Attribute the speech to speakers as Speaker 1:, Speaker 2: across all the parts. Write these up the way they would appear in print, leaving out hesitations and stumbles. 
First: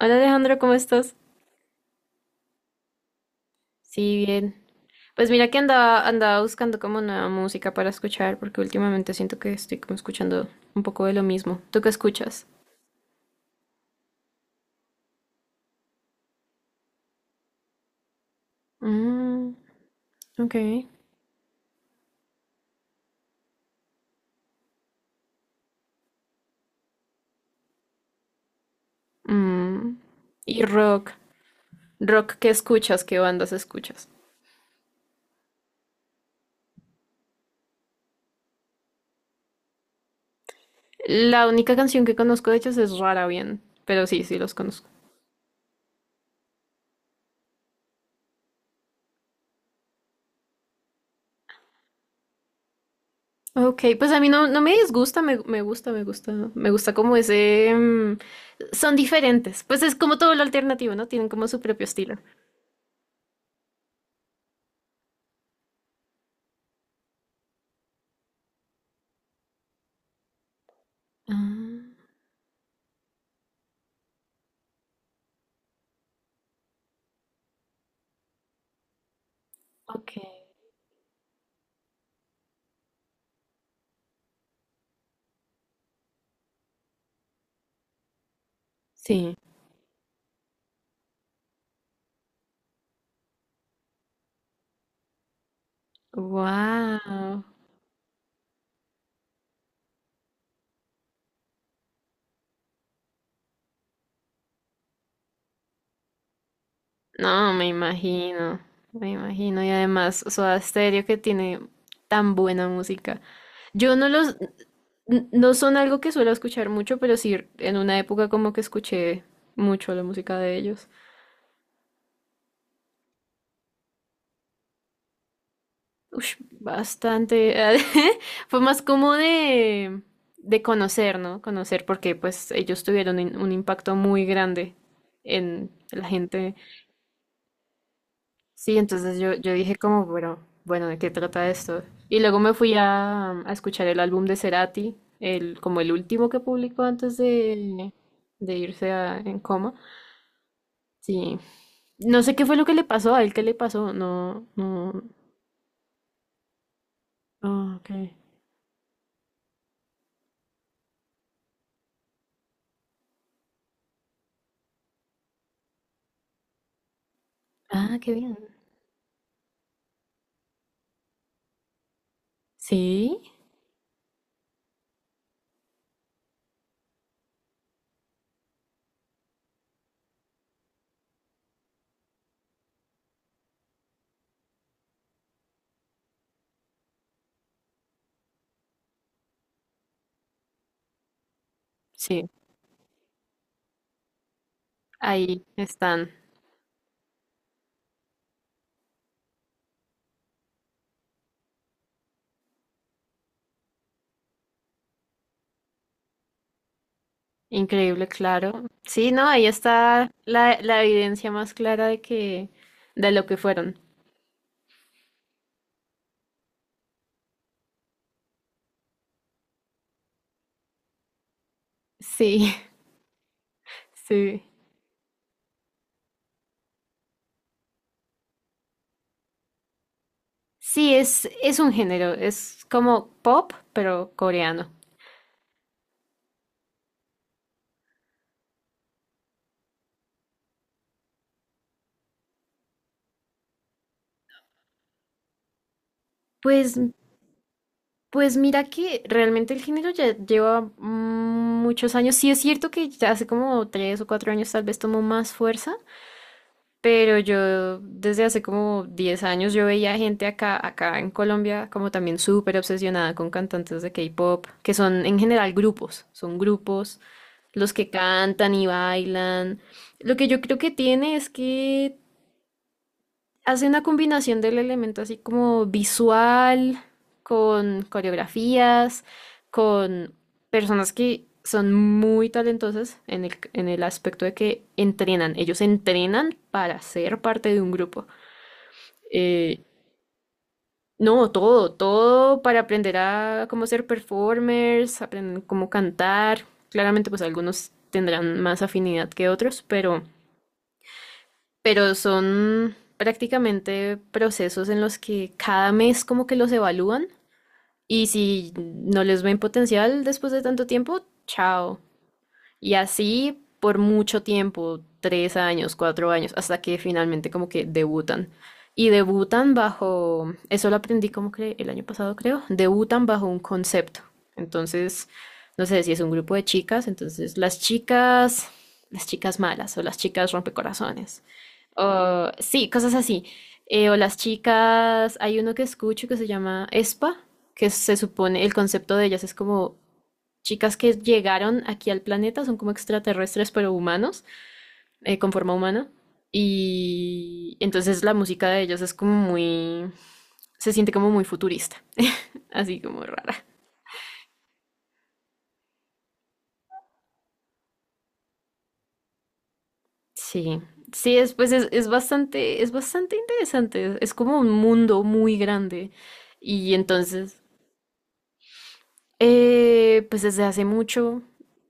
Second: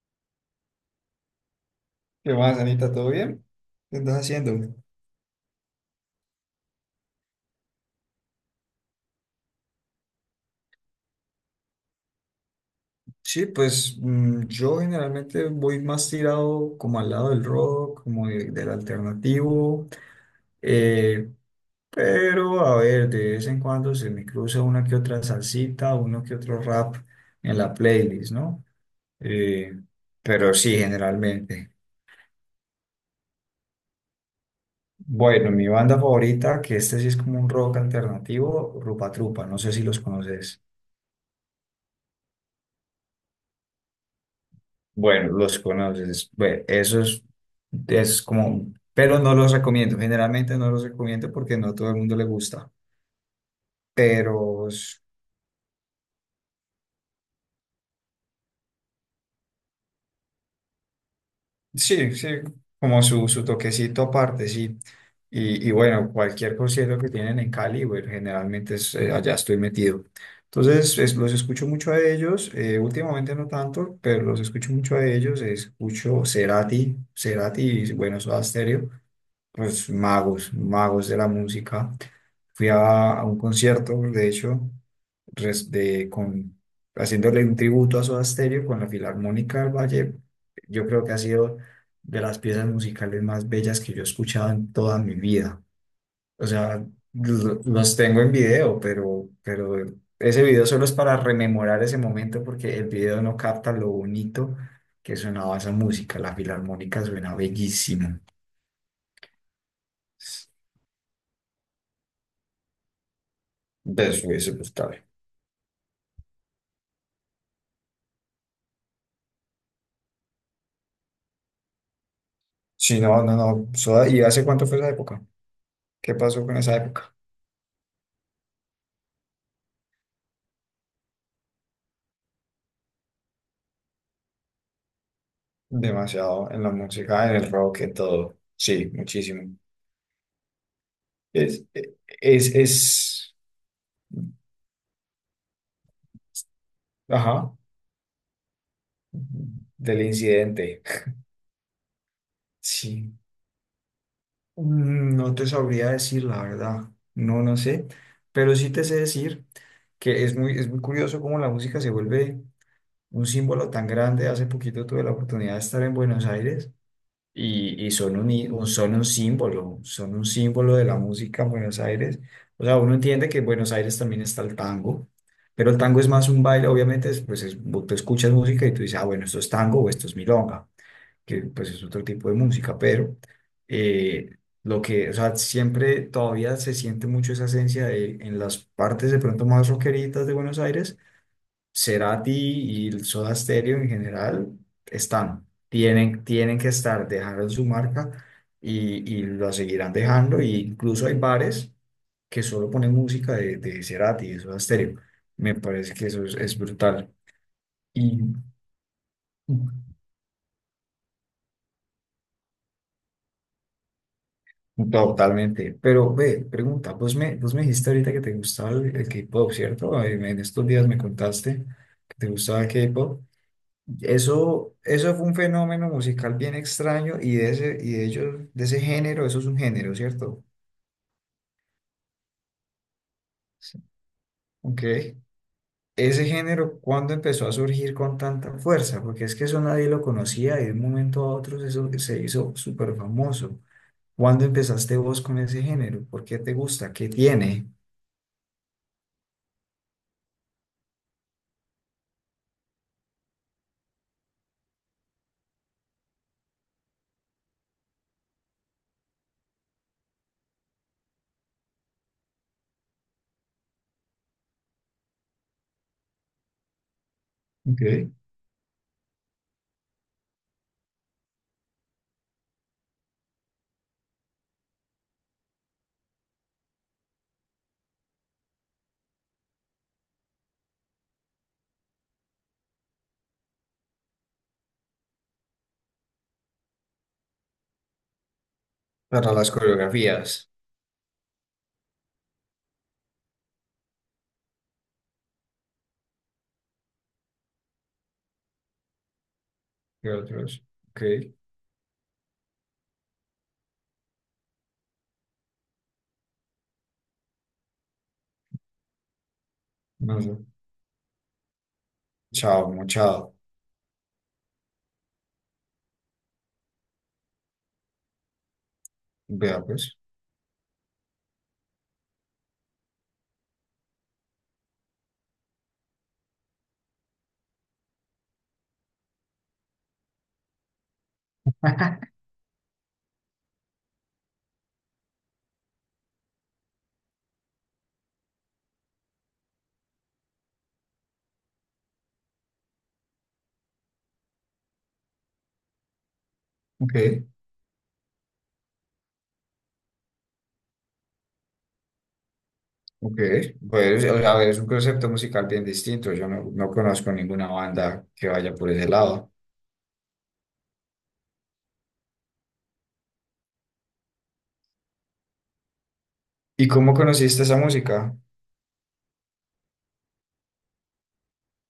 Speaker 1: Hola Alejandro, ¿cómo estás?
Speaker 2: ¿Qué más, Anita? ¿Todo bien? ¿Qué estás
Speaker 1: Sí,
Speaker 2: haciendo?
Speaker 1: bien. Pues mira que andaba buscando como nueva música para escuchar, porque últimamente siento que estoy como escuchando un poco de lo mismo. ¿Tú qué escuchas?
Speaker 2: Yo generalmente voy más tirado como al lado del rock, como del
Speaker 1: Mm,
Speaker 2: alternativo.
Speaker 1: ok.
Speaker 2: Eh, pero a ver, de vez en cuando se me cruza una que otra salsita, uno que otro rap en la playlist, ¿no? Eh,
Speaker 1: Mm,
Speaker 2: pero
Speaker 1: y
Speaker 2: sí,
Speaker 1: rock.
Speaker 2: generalmente.
Speaker 1: Rock, ¿qué escuchas? ¿Qué bandas escuchas?
Speaker 2: Bueno, mi banda favorita, que este sí es como un rock alternativo, Rupa Trupa, no sé si los conoces.
Speaker 1: La única canción que conozco de ellos es Rara Bien, pero sí, sí los conozco.
Speaker 2: Bueno, los conoces. Bueno, eso es como, pero no los recomiendo. Generalmente no los recomiendo porque no todo el mundo le gusta.
Speaker 1: Ok, pues a mí no, no
Speaker 2: Pero
Speaker 1: me
Speaker 2: s-
Speaker 1: disgusta, me gusta, me gusta, me gusta como ese. Son diferentes, pues es como todo lo alternativo, ¿no? Tienen como su propio
Speaker 2: sí,
Speaker 1: estilo.
Speaker 2: sí, como su toquecito aparte, sí. Y bueno, cualquier concierto que tienen en Cali, bueno, generalmente es, allá estoy metido. Entonces, los escucho mucho a
Speaker 1: Ah.
Speaker 2: ellos. Últimamente no tanto, pero los escucho mucho a ellos. Escucho Cerati y bueno, Soda Stereo. Pues
Speaker 1: Ok,
Speaker 2: magos, magos de la música. Fui a un concierto, de hecho, res- de, con, haciéndole un tributo a Soda Stereo con la
Speaker 1: sí.
Speaker 2: Filarmónica del Valle. Yo creo que ha sido de las piezas musicales más bellas que yo he escuchado en toda mi vida. O sea,
Speaker 1: Wow.
Speaker 2: los tengo en video, pero ese video solo es para rememorar ese momento porque el video no capta lo bonito que sonaba esa música. La Filarmónica suena
Speaker 1: No, me
Speaker 2: bellísimo.
Speaker 1: imagino, me imagino. Y además, Soda Stereo que tiene tan buena música. Yo no
Speaker 2: De
Speaker 1: los,
Speaker 2: hubiese pues claro.
Speaker 1: no son algo que suelo escuchar mucho, pero sí en una época como que escuché mucho la música de ellos.
Speaker 2: Sí, no, no, no. Soda- ¿Y hace cuánto fue esa época? ¿Qué
Speaker 1: Ush,
Speaker 2: pasó con esa época?
Speaker 1: bastante. Fue más como de conocer, ¿no? Conocer porque pues ellos tuvieron un impacto muy grande en la
Speaker 2: Demasiado
Speaker 1: gente.
Speaker 2: en la música, en el rock, en todo.
Speaker 1: Sí,
Speaker 2: Sí,
Speaker 1: entonces yo,
Speaker 2: muchísimo.
Speaker 1: yo dije como, bueno, bueno, ¿de qué trata
Speaker 2: Es,
Speaker 1: esto? Y luego
Speaker 2: es,
Speaker 1: me fui
Speaker 2: es,
Speaker 1: a escuchar el álbum de Cerati, el, como el último que publicó antes
Speaker 2: ajá,
Speaker 1: de, en coma.
Speaker 2: del incidente.
Speaker 1: Sí. No sé qué fue lo que le pasó,
Speaker 2: Sí.
Speaker 1: a él qué le pasó, no, no.
Speaker 2: Mm, no te sabría decir la verdad. No, no
Speaker 1: Ah, ok.
Speaker 2: sé. Pero sí te sé decir que es muy curioso cómo la música se vuelve un símbolo tan grande. Hace poquito tuve la oportunidad de estar en Buenos Aires y
Speaker 1: Ah, qué
Speaker 2: son un,
Speaker 1: bien.
Speaker 2: son un símbolo de la música en Buenos Aires. O sea, uno
Speaker 1: Sí,
Speaker 2: entiende que en Buenos Aires también está el tango, pero el tango es más un baile, obviamente, es, pues vos te escuchas música y tú dices, ah, bueno, esto es tango o esto es milonga, que pues es otro tipo de música, pero eh, lo que, o sea, siempre todavía se siente mucho esa esencia de, en las partes de pronto más rockeritas de Buenos Aires.
Speaker 1: sí,
Speaker 2: Cerati y el Soda Stereo en general están,
Speaker 1: ahí están.
Speaker 2: tienen que estar, dejaron su marca y la seguirán dejando. Y incluso hay bares que solo ponen música de Cerati y de Soda Stereo. Me parece que eso es brutal.
Speaker 1: Increíble,
Speaker 2: Y
Speaker 1: claro. Sí, no, ahí está la, la evidencia más clara de que, de lo que fueron.
Speaker 2: totalmente. Pero ve, pregunta, vos me dijiste ahorita que te gustaba el K-pop, ¿cierto? En estos días me contaste que te
Speaker 1: Sí,
Speaker 2: gustaba el K-pop.
Speaker 1: sí.
Speaker 2: Eso fue un fenómeno musical bien extraño y de ese, y de ellos, de ese género, eso es un género, ¿cierto?
Speaker 1: Sí, es un género, es como pop,
Speaker 2: Sí.
Speaker 1: pero coreano.
Speaker 2: Ok. Ese género, ¿cuándo empezó a surgir con tanta fuerza? Porque es que eso nadie lo conocía y de un momento a otro eso se hizo súper famoso. ¿Cuándo empezaste vos con ese género? ¿Por qué te
Speaker 1: Pues,
Speaker 2: gusta? ¿Qué tiene?
Speaker 1: pues mira que realmente el género ya lleva muchos años. Sí es cierto que ya hace como 3 o 4 años tal vez tomó más fuerza, pero yo desde hace como 10 años yo veía gente acá, acá en Colombia como también súper obsesionada con cantantes de K-pop, que son en general grupos, son grupos los
Speaker 2: Ok.
Speaker 1: que cantan y bailan. Lo que yo creo que tiene es que hace una combinación del elemento así como visual, con coreografías, con personas que son muy talentosas en el aspecto de que entrenan. Ellos entrenan para ser parte de un grupo.
Speaker 2: Para las
Speaker 1: Eh,
Speaker 2: coreografías.
Speaker 1: no, todo, todo para aprender a cómo ser performers, aprender cómo cantar. Claramente, pues algunos tendrán más afinidad que otros,
Speaker 2: ¿Qué otros? Ok.
Speaker 1: pero son prácticamente procesos en los que cada mes como que los evalúan y si no les ven potencial
Speaker 2: No
Speaker 1: después
Speaker 2: sé.
Speaker 1: de tanto tiempo, chao.
Speaker 2: Chao,
Speaker 1: Y
Speaker 2: mochado.
Speaker 1: así por mucho tiempo, 3 años, 4 años, hasta que finalmente como que debutan. Y debutan
Speaker 2: Vea pues.
Speaker 1: bajo, eso lo aprendí como que el año pasado creo, debutan bajo un concepto. Entonces, no sé si es un grupo de chicas, entonces las chicas malas o las chicas rompecorazones o, sí, cosas así. O las chicas, hay uno que escucho que se llama ESPA, que se supone, el concepto de ellas es como chicas que llegaron aquí al planeta, son como extraterrestres, pero humanos, con forma humana.
Speaker 2: Ok.
Speaker 1: Y entonces la música de ellas es como muy, se siente como muy futurista, así como
Speaker 2: Ok,
Speaker 1: rara.
Speaker 2: pues o sea, es un concepto musical bien distinto. Yo no, no conozco ninguna banda que vaya por ese lado.
Speaker 1: Sí, sí, es, pues es bastante interesante, es como un mundo muy grande.
Speaker 2: ¿Y
Speaker 1: Y
Speaker 2: cómo
Speaker 1: entonces...
Speaker 2: conociste esa música?
Speaker 1: Pues desde hace mucho,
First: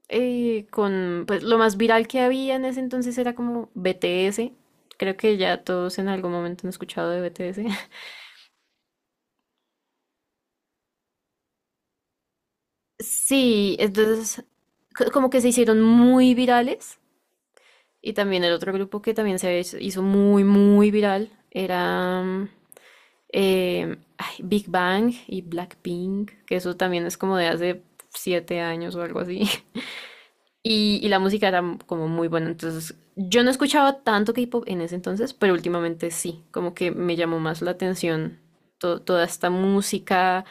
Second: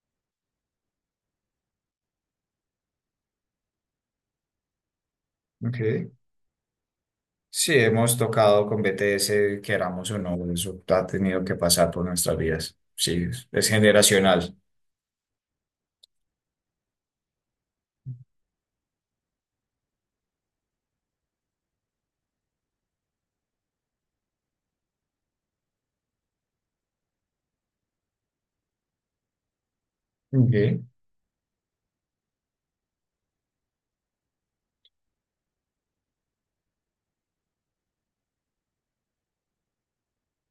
Speaker 1: con pues lo más viral que había en ese entonces era como BTS. Creo que ya todos en
Speaker 2: Ok.
Speaker 1: algún momento han escuchado de BTS.
Speaker 2: Sí, hemos tocado con BTS, queramos o no, eso ha tenido que pasar por nuestras vidas. Sí, es
Speaker 1: Sí, entonces
Speaker 2: generacional.
Speaker 1: como que se hicieron muy virales. Y también el otro grupo que también se hizo muy, muy viral era ay, Big Bang y Blackpink, que eso también es como de hace 7 años o algo así.
Speaker 2: Ok.
Speaker 1: Y, y la música era como muy buena. Entonces, yo no escuchaba tanto K-pop en ese entonces, pero últimamente sí, como que me llamó más la atención toda esta música,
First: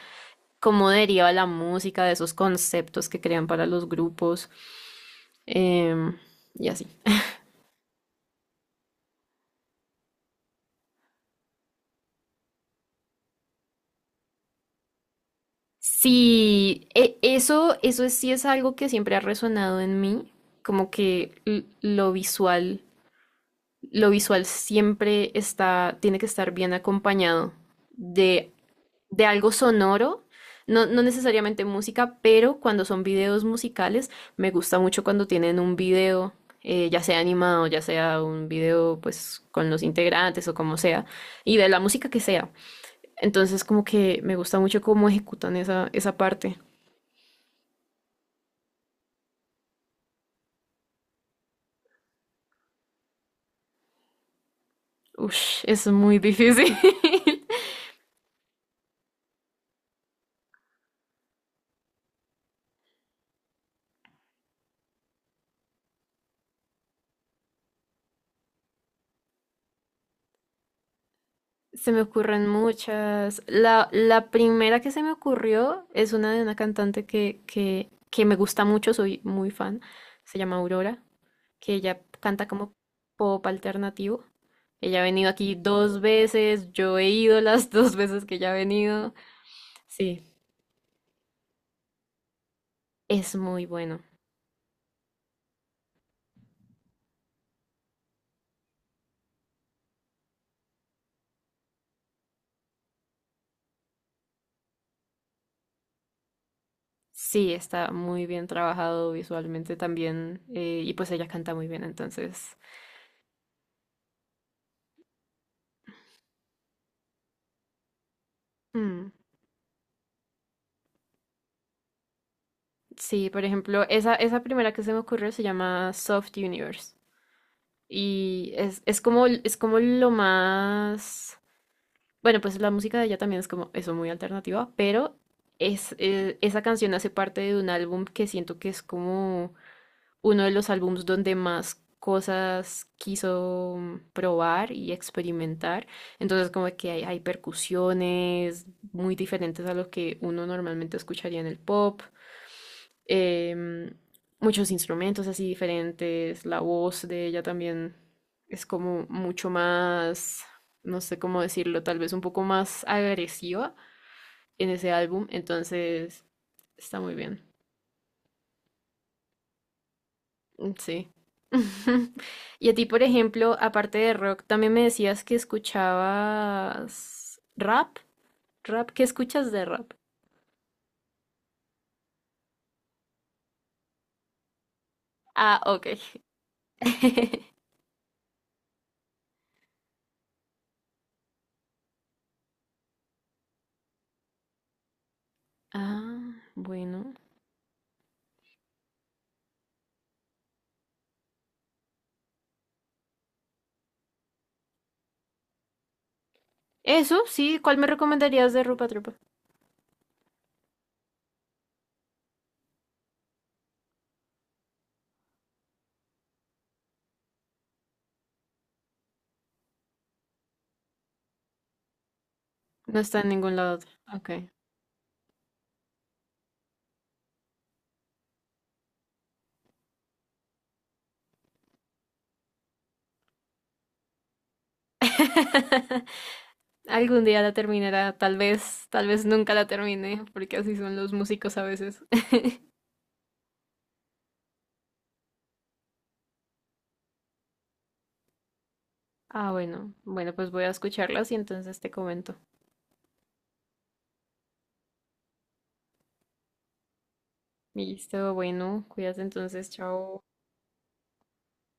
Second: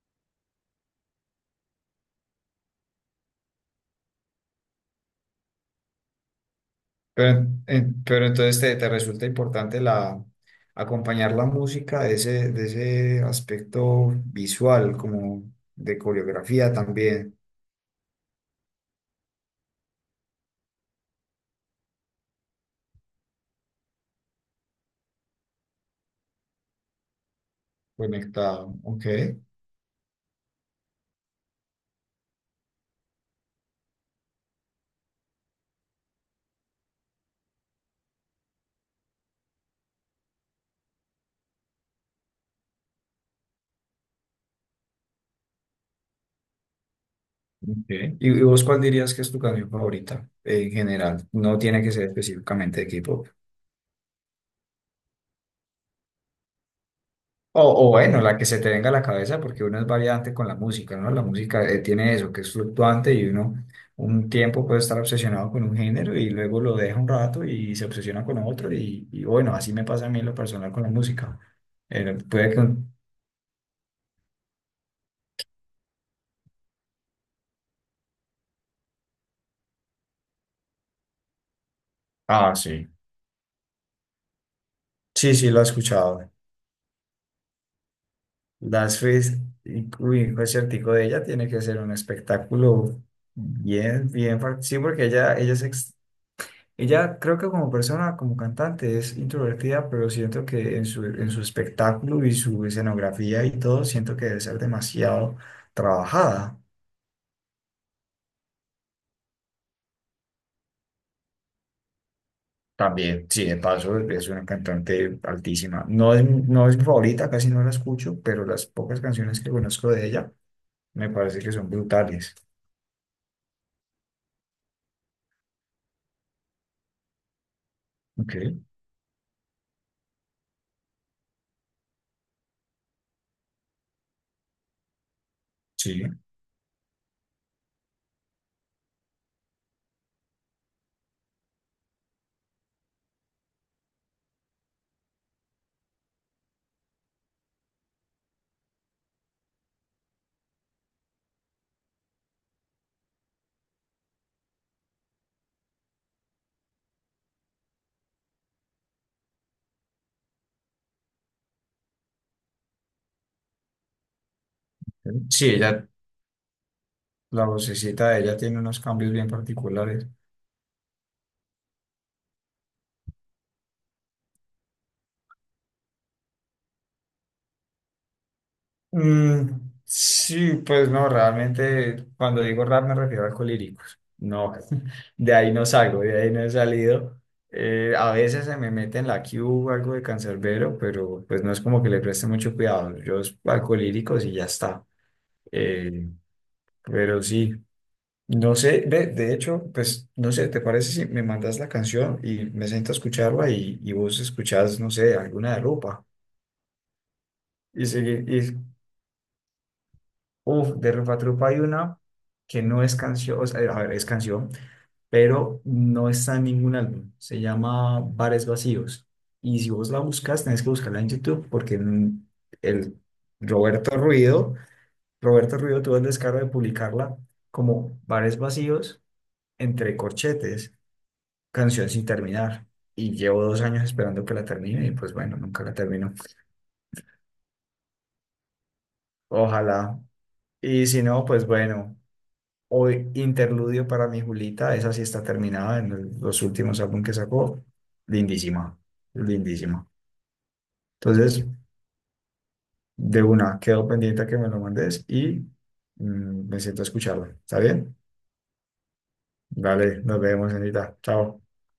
Speaker 1: cómo deriva la música de esos conceptos que crean para los grupos, em, y así.
Speaker 2: Pero entonces te resulta importante la, acompañar la música de ese aspecto visual, como de coreografía
Speaker 1: Sí,
Speaker 2: también
Speaker 1: eso, eso sí es algo que siempre ha resonado en mí, como que lo visual siempre está, tiene que estar bien acompañado de
Speaker 2: conectado. Ok.
Speaker 1: de algo sonoro, no, no necesariamente música, pero cuando son videos musicales, me gusta mucho cuando tienen un video, ya sea animado, ya sea un video pues con los integrantes o como sea, y de la música que sea. Entonces como que me gusta mucho cómo ejecutan esa, esa parte.
Speaker 2: Ok. ¿Y vos cuál dirías que es tu canción favorita en general? No tiene que ser específicamente de K-pop.
Speaker 1: Ush, es muy difícil.
Speaker 2: O bueno, la que se te venga a la cabeza, porque uno es variante con la música, ¿no? La música tiene eso, que es fluctuante y uno un tiempo puede estar obsesionado con un género y luego lo deja un rato y se obsesiona con otro y bueno, así me pasa a mí en lo personal con la música.
Speaker 1: Se me
Speaker 2: Eh,
Speaker 1: ocurren
Speaker 2: puede que un-
Speaker 1: muchas. La primera que se me ocurrió es una de una cantante que me gusta mucho, soy muy fan. Se llama Aurora. Que ella canta
Speaker 2: Ah,
Speaker 1: como
Speaker 2: sí.
Speaker 1: pop alternativo. Ella ha venido
Speaker 2: Sí, sí,
Speaker 1: aquí
Speaker 2: lo he
Speaker 1: dos
Speaker 2: escuchado.
Speaker 1: veces, yo he ido las dos veces que ella ha
Speaker 2: Das
Speaker 1: venido.
Speaker 2: Fest, uy,
Speaker 1: Sí,
Speaker 2: un conciertico de ella tiene que ser un espectáculo
Speaker 1: es muy bueno.
Speaker 2: bien, bien, fuerte. Sí, porque ella ella creo que como persona, como cantante es introvertida, pero siento que en en su espectáculo y su escenografía y todo, siento que debe ser demasiado trabajada.
Speaker 1: Sí, está muy bien trabajado visualmente también y pues ella canta muy bien, entonces...
Speaker 2: También, sí, de paso es una cantante altísima. No es, no es mi favorita, casi no la escucho, pero las pocas
Speaker 1: mm,
Speaker 2: canciones que conozco de ella me parece que son brutales.
Speaker 1: sí, por ejemplo, esa primera que se me ocurrió se llama Soft Universe y
Speaker 2: Ok,
Speaker 1: es como lo más... Bueno, pues la música de ella también es como eso, muy alternativa, pero es,
Speaker 2: sí.
Speaker 1: esa canción hace parte de un álbum que siento que es como uno de los álbums donde más cosas quiso probar y experimentar. Entonces como que hay percusiones muy diferentes a lo que uno normalmente escucharía en el pop em, muchos instrumentos así diferentes, la voz de ella también es como mucho más, no sé cómo decirlo, tal vez un poco más agresiva en ese álbum,
Speaker 2: Sí, ella
Speaker 1: entonces está muy bien.
Speaker 2: La vocecita de ella tiene unos cambios bien particulares.
Speaker 1: Mm, sí. Y a ti, por ejemplo, aparte de rock, también me decías que escuchabas rap, rap, ¿qué escuchas de
Speaker 2: Mm,
Speaker 1: rap?
Speaker 2: sí, pues no, realmente cuando digo rap me refiero a colíricos. No, de ahí
Speaker 1: Ah,
Speaker 2: no
Speaker 1: ok.
Speaker 2: salgo, de ahí no he salido. A veces se me mete en la Q algo de cancerbero, pero pues no es como que le preste mucho cuidado. Yo es alcolíricos y ya está. Eh,
Speaker 1: Ah, bueno.
Speaker 2: pero sí, no sé, de hecho, pues no sé, ¿te parece si me mandas la canción y me siento a escucharla y vos escuchás, no sé, alguna de Rupa?
Speaker 1: Eso, sí, ¿cuál me
Speaker 2: Y, sigue-
Speaker 1: recomendarías de
Speaker 2: y
Speaker 1: Rupa Trupa?
Speaker 2: Uff, de Rupa Trupa hay una que no es canción, o sea, a ver, es canción, pero no está en ningún álbum. Se llama Bares Vacíos. Y si vos la buscas, tenés que buscarla en YouTube porque en- el
Speaker 1: No está en ningún lado.
Speaker 2: Roberto
Speaker 1: Ok.
Speaker 2: Roberto Ruido tuvo el descaro de publicarla como Bares Vacíos entre corchetes, canción sin terminar. Y llevo 2 años esperando que la termine y pues bueno, nunca la termino.
Speaker 1: Algún día la terminará, tal vez nunca la
Speaker 2: Ojalá.
Speaker 1: termine, porque así
Speaker 2: Y
Speaker 1: son
Speaker 2: si
Speaker 1: los
Speaker 2: no, pues
Speaker 1: músicos a
Speaker 2: bueno.
Speaker 1: veces.
Speaker 2: O Interludio para mi Julita, esa sí está terminada en los últimos álbumes que sacó. Lindísima,
Speaker 1: Ah,
Speaker 2: lindísima.
Speaker 1: bueno, bueno, pues voy a escucharlas y
Speaker 2: Entonces,
Speaker 1: entonces te comento.
Speaker 2: de una, quedo pendiente a que me lo mandes y mm, me siento a escucharlo. ¿Está bien?
Speaker 1: Listo, bueno, cuídate entonces,
Speaker 2: Dale, nos
Speaker 1: chao.
Speaker 2: vemos, señorita. Chao.